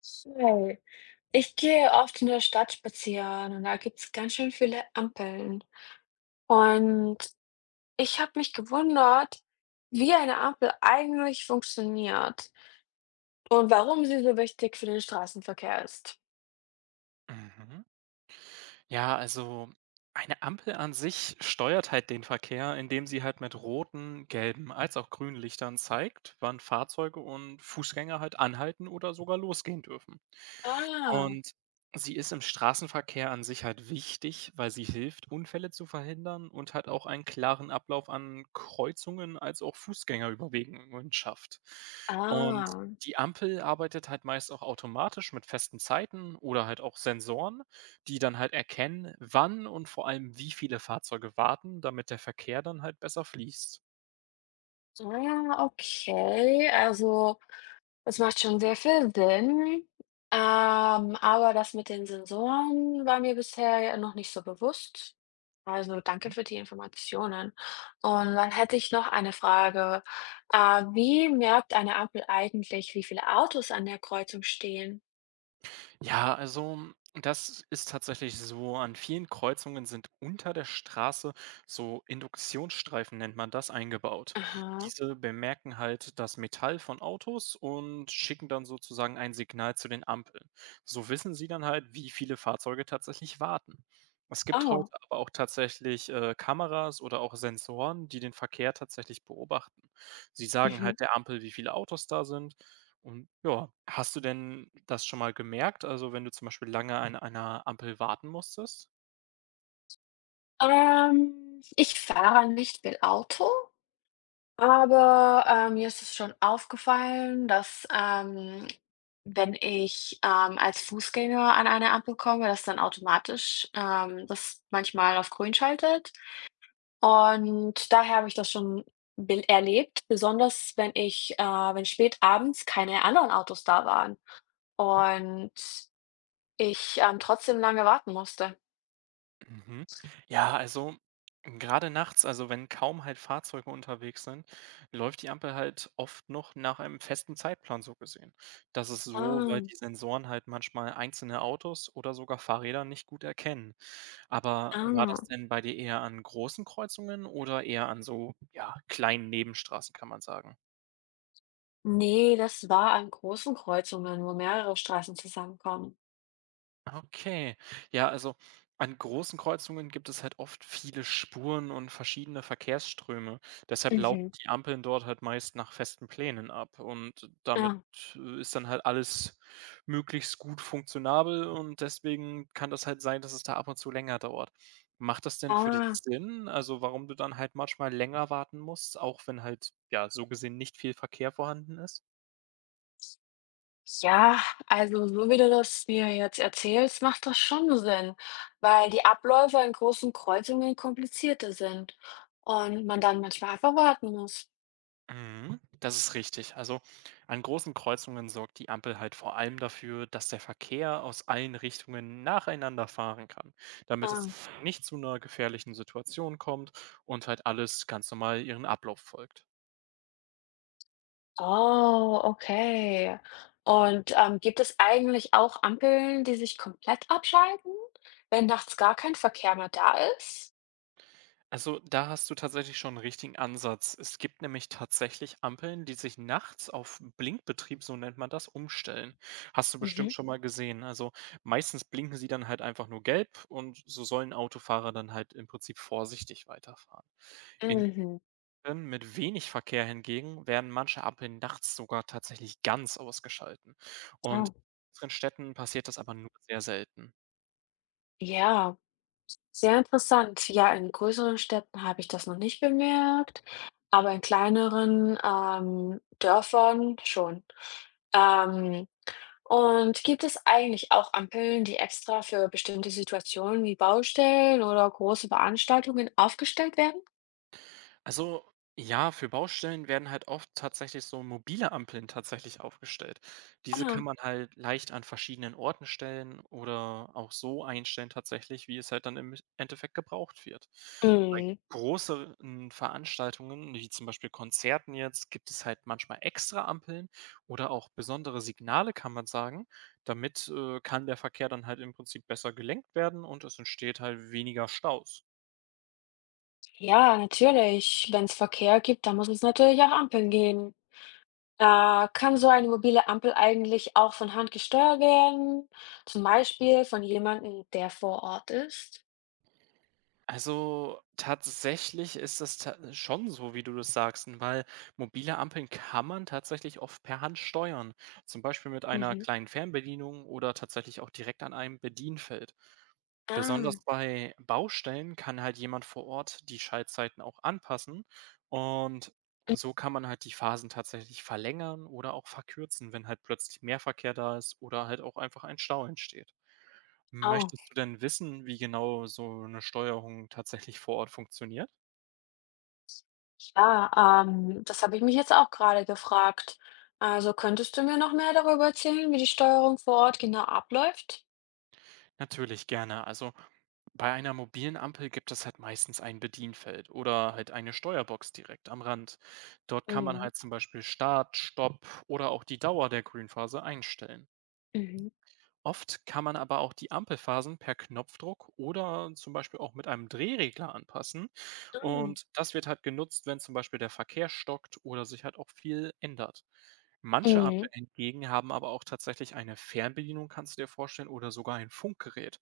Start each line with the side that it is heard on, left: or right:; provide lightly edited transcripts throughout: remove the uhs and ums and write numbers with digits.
left: So, ich gehe oft in der Stadt spazieren und da gibt es ganz schön viele Ampeln. Und ich habe mich gewundert, wie eine Ampel eigentlich funktioniert und warum sie so wichtig für den Straßenverkehr ist.
right: Mhm. Ja, also eine Ampel an sich steuert halt den Verkehr, indem sie halt mit roten, gelben als auch grünen Lichtern zeigt, wann Fahrzeuge und Fußgänger halt anhalten oder sogar losgehen dürfen.
left: Ah,
right: Und sie ist im Straßenverkehr an sich halt wichtig, weil sie hilft, Unfälle zu verhindern und halt auch einen klaren Ablauf an Kreuzungen als auch Fußgängerüberwegungen schafft. Und
left: ah,
right: die Ampel arbeitet halt meist auch automatisch mit festen Zeiten oder halt auch Sensoren, die dann halt erkennen, wann und vor allem wie viele Fahrzeuge warten, damit der Verkehr dann halt besser fließt.
left: ah, okay. Also. Das macht schon sehr viel Sinn, aber das mit den Sensoren war mir bisher ja noch nicht so bewusst. Also, danke für die Informationen. Und dann hätte ich noch eine Frage. Wie merkt eine Ampel eigentlich, wie viele Autos an der Kreuzung stehen?
right: Ja, also das ist tatsächlich so. An vielen Kreuzungen sind unter der Straße so Induktionsstreifen, nennt man das, eingebaut.
left: Aha.
right: Diese bemerken halt das Metall von Autos und schicken dann sozusagen ein Signal zu den Ampeln. So wissen sie dann halt, wie viele Fahrzeuge tatsächlich warten. Es gibt heute
left: Oh.
right: aber auch tatsächlich Kameras oder auch Sensoren, die den Verkehr tatsächlich beobachten. Sie sagen
left: Mhm.
right: halt der Ampel, wie viele Autos da sind, und ja, hast du denn das schon mal gemerkt? Also, wenn du zum Beispiel lange an einer Ampel warten musstest?
left: Ich fahre nicht viel Auto. Aber, mir ist es schon aufgefallen, dass, wenn ich, als Fußgänger an eine Ampel komme, dass dann automatisch, das manchmal auf grün schaltet. Und daher habe ich das schon bel erlebt, besonders wenn spät abends keine anderen Autos da waren und ich, trotzdem lange warten musste.
right: Mhm. Ja, also gerade nachts, also wenn kaum halt Fahrzeuge unterwegs sind, läuft die Ampel halt oft noch nach einem festen Zeitplan so gesehen. Das ist so,
left: Ah,
right: weil die Sensoren halt manchmal einzelne Autos oder sogar Fahrräder nicht gut erkennen. Aber war
left: ah.
right: das denn bei dir eher an großen Kreuzungen oder eher an so, ja, kleinen Nebenstraßen, kann man sagen?
left: Ne, das war an großen Kreuzungen, wo mehrere Straßen zusammenkommen.
right: Okay. Ja, also an großen Kreuzungen gibt es halt oft viele Spuren und verschiedene Verkehrsströme. Deshalb laufen
left: Mhm,
right: die Ampeln dort halt meist nach festen Plänen ab. Und damit
left: ah.
right: ist dann halt alles möglichst gut funktionabel, und deswegen kann das halt sein, dass es da ab und zu länger dauert. Macht das denn für dich
left: Ah,
right: Sinn? Also warum du dann halt manchmal länger warten musst, auch wenn halt ja so gesehen nicht viel Verkehr vorhanden ist?
left: ja, also so wie du das mir jetzt erzählst, macht das schon Sinn, weil die Abläufe in großen Kreuzungen komplizierter sind und man dann manchmal einfach warten muss.
right: Mhm, das ist richtig. Also an großen Kreuzungen sorgt die Ampel halt vor allem dafür, dass der Verkehr aus allen Richtungen nacheinander fahren kann, damit es
left: Ah.
right: nicht zu einer gefährlichen Situation kommt und halt alles ganz normal ihren Ablauf folgt.
left: Oh, okay. Und gibt es eigentlich auch Ampeln, die sich komplett abschalten, wenn nachts gar kein Verkehr mehr da ist?
right: Also, da hast du tatsächlich schon einen richtigen Ansatz. Es gibt nämlich tatsächlich Ampeln, die sich nachts auf Blinkbetrieb, so nennt man das, umstellen. Hast du bestimmt
left: Mhm.
right: schon mal gesehen. Also, meistens blinken sie dann halt einfach nur gelb, und so sollen Autofahrer dann halt im Prinzip vorsichtig weiterfahren. In
left: Mhm.
right: Städten mit wenig Verkehr hingegen werden manche Ampeln nachts sogar tatsächlich ganz ausgeschalten, und in
left: Oh,
right: größeren Städten passiert das aber nur sehr selten.
left: ja. Sehr interessant. Ja, in größeren Städten habe ich das noch nicht bemerkt, aber in kleineren, Dörfern schon. Ähm, und gibt es eigentlich auch Ampeln, die extra für bestimmte Situationen wie Baustellen oder große Veranstaltungen aufgestellt werden?
right: Also ja, für Baustellen werden halt oft tatsächlich so mobile Ampeln tatsächlich aufgestellt. Diese kann
left: Ah.
right: man halt leicht an verschiedenen Orten stellen oder auch so einstellen tatsächlich, wie es halt dann im Endeffekt gebraucht wird. Bei
left: Mhm.
right: großen Veranstaltungen, wie zum Beispiel Konzerten jetzt, gibt es halt manchmal extra Ampeln oder auch besondere Signale, kann man sagen. Damit kann der Verkehr dann halt im Prinzip besser gelenkt werden, und es entsteht halt weniger Staus.
left: Ja, natürlich. Wenn es Verkehr gibt, dann muss es natürlich auch Ampeln geben. Kann so eine mobile Ampel eigentlich auch von Hand gesteuert werden, zum Beispiel von jemandem, der vor Ort ist?
right: Also, tatsächlich ist das ta schon so, wie du das sagst, n weil mobile Ampeln kann man tatsächlich oft per Hand steuern, zum Beispiel mit einer
left: Mhm.
right: kleinen Fernbedienung oder tatsächlich auch direkt an einem Bedienfeld. Besonders
left: Ah,
right: bei Baustellen kann halt jemand vor Ort die Schaltzeiten auch anpassen, und so kann man halt die Phasen tatsächlich verlängern oder auch verkürzen, wenn halt plötzlich mehr Verkehr da ist oder halt auch einfach ein Stau entsteht.
left: oh,
right: Möchtest du denn wissen, wie genau so eine Steuerung tatsächlich vor Ort funktioniert?
left: ja, das habe ich mich jetzt auch gerade gefragt. Also könntest du mir noch mehr darüber erzählen, wie die Steuerung vor Ort genau abläuft?
right: Natürlich gerne. Also, bei einer mobilen Ampel gibt es halt meistens ein Bedienfeld oder halt eine Steuerbox direkt am Rand. Dort kann man
left: Mhm.
right: halt zum Beispiel Start, Stopp oder auch die Dauer der Grünphase einstellen.
left: Mhm.
right: Oft kann man aber auch die Ampelphasen per Knopfdruck oder zum Beispiel auch mit einem Drehregler anpassen.
left: Mhm.
right: Und das wird halt genutzt, wenn zum Beispiel der Verkehr stockt oder sich halt auch viel ändert. Manche
left: Mhm.
right: Ampeln hingegen haben aber auch tatsächlich eine Fernbedienung, kannst du dir vorstellen, oder sogar ein Funkgerät.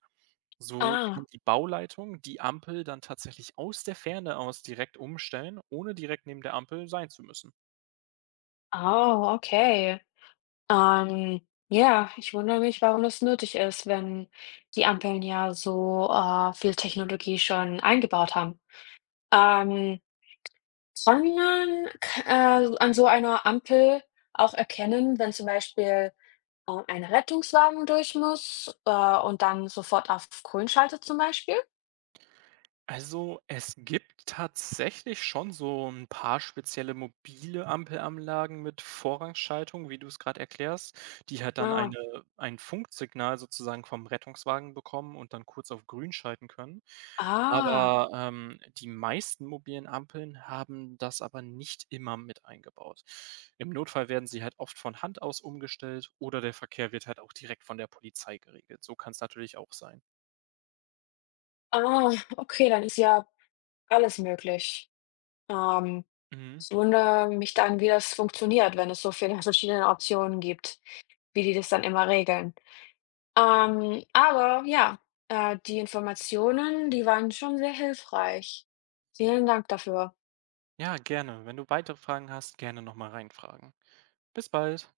right: So
left: Ah,
right: kann die Bauleitung die Ampel dann tatsächlich aus der Ferne aus direkt umstellen, ohne direkt neben der Ampel sein zu müssen.
left: oh, okay. Ähm, ja, ich wundere mich, warum das nötig ist, wenn die Ampeln ja so, viel Technologie schon eingebaut haben. Ähm, Kann man k an so einer Ampel auch erkennen, wenn zum Beispiel, ein Rettungswagen durch muss, und dann sofort auf grün schaltet zum Beispiel?
right: Also, es gibt tatsächlich schon so ein paar spezielle mobile Ampelanlagen mit Vorrangschaltung, wie du es gerade erklärst, die halt dann
left: Ah,
right: ein Funksignal sozusagen vom Rettungswagen bekommen und dann kurz auf grün schalten können.
left: ah,
right: Aber, die meisten mobilen Ampeln haben das aber nicht immer mit eingebaut. Im Notfall werden sie halt oft von Hand aus umgestellt oder der Verkehr wird halt auch direkt von der Polizei geregelt. So kann es natürlich auch sein.
left: ah, okay, dann ist ja alles möglich. Ähm,
right: Mhm.
left: Ich wundere mich dann, wie das funktioniert, wenn es so viele verschiedene Optionen gibt, wie die das dann immer regeln. Aber ja, die Informationen, die waren schon sehr hilfreich. Vielen Dank dafür.
right: Ja, gerne. Wenn du weitere Fragen hast, gerne nochmal reinfragen. Bis bald.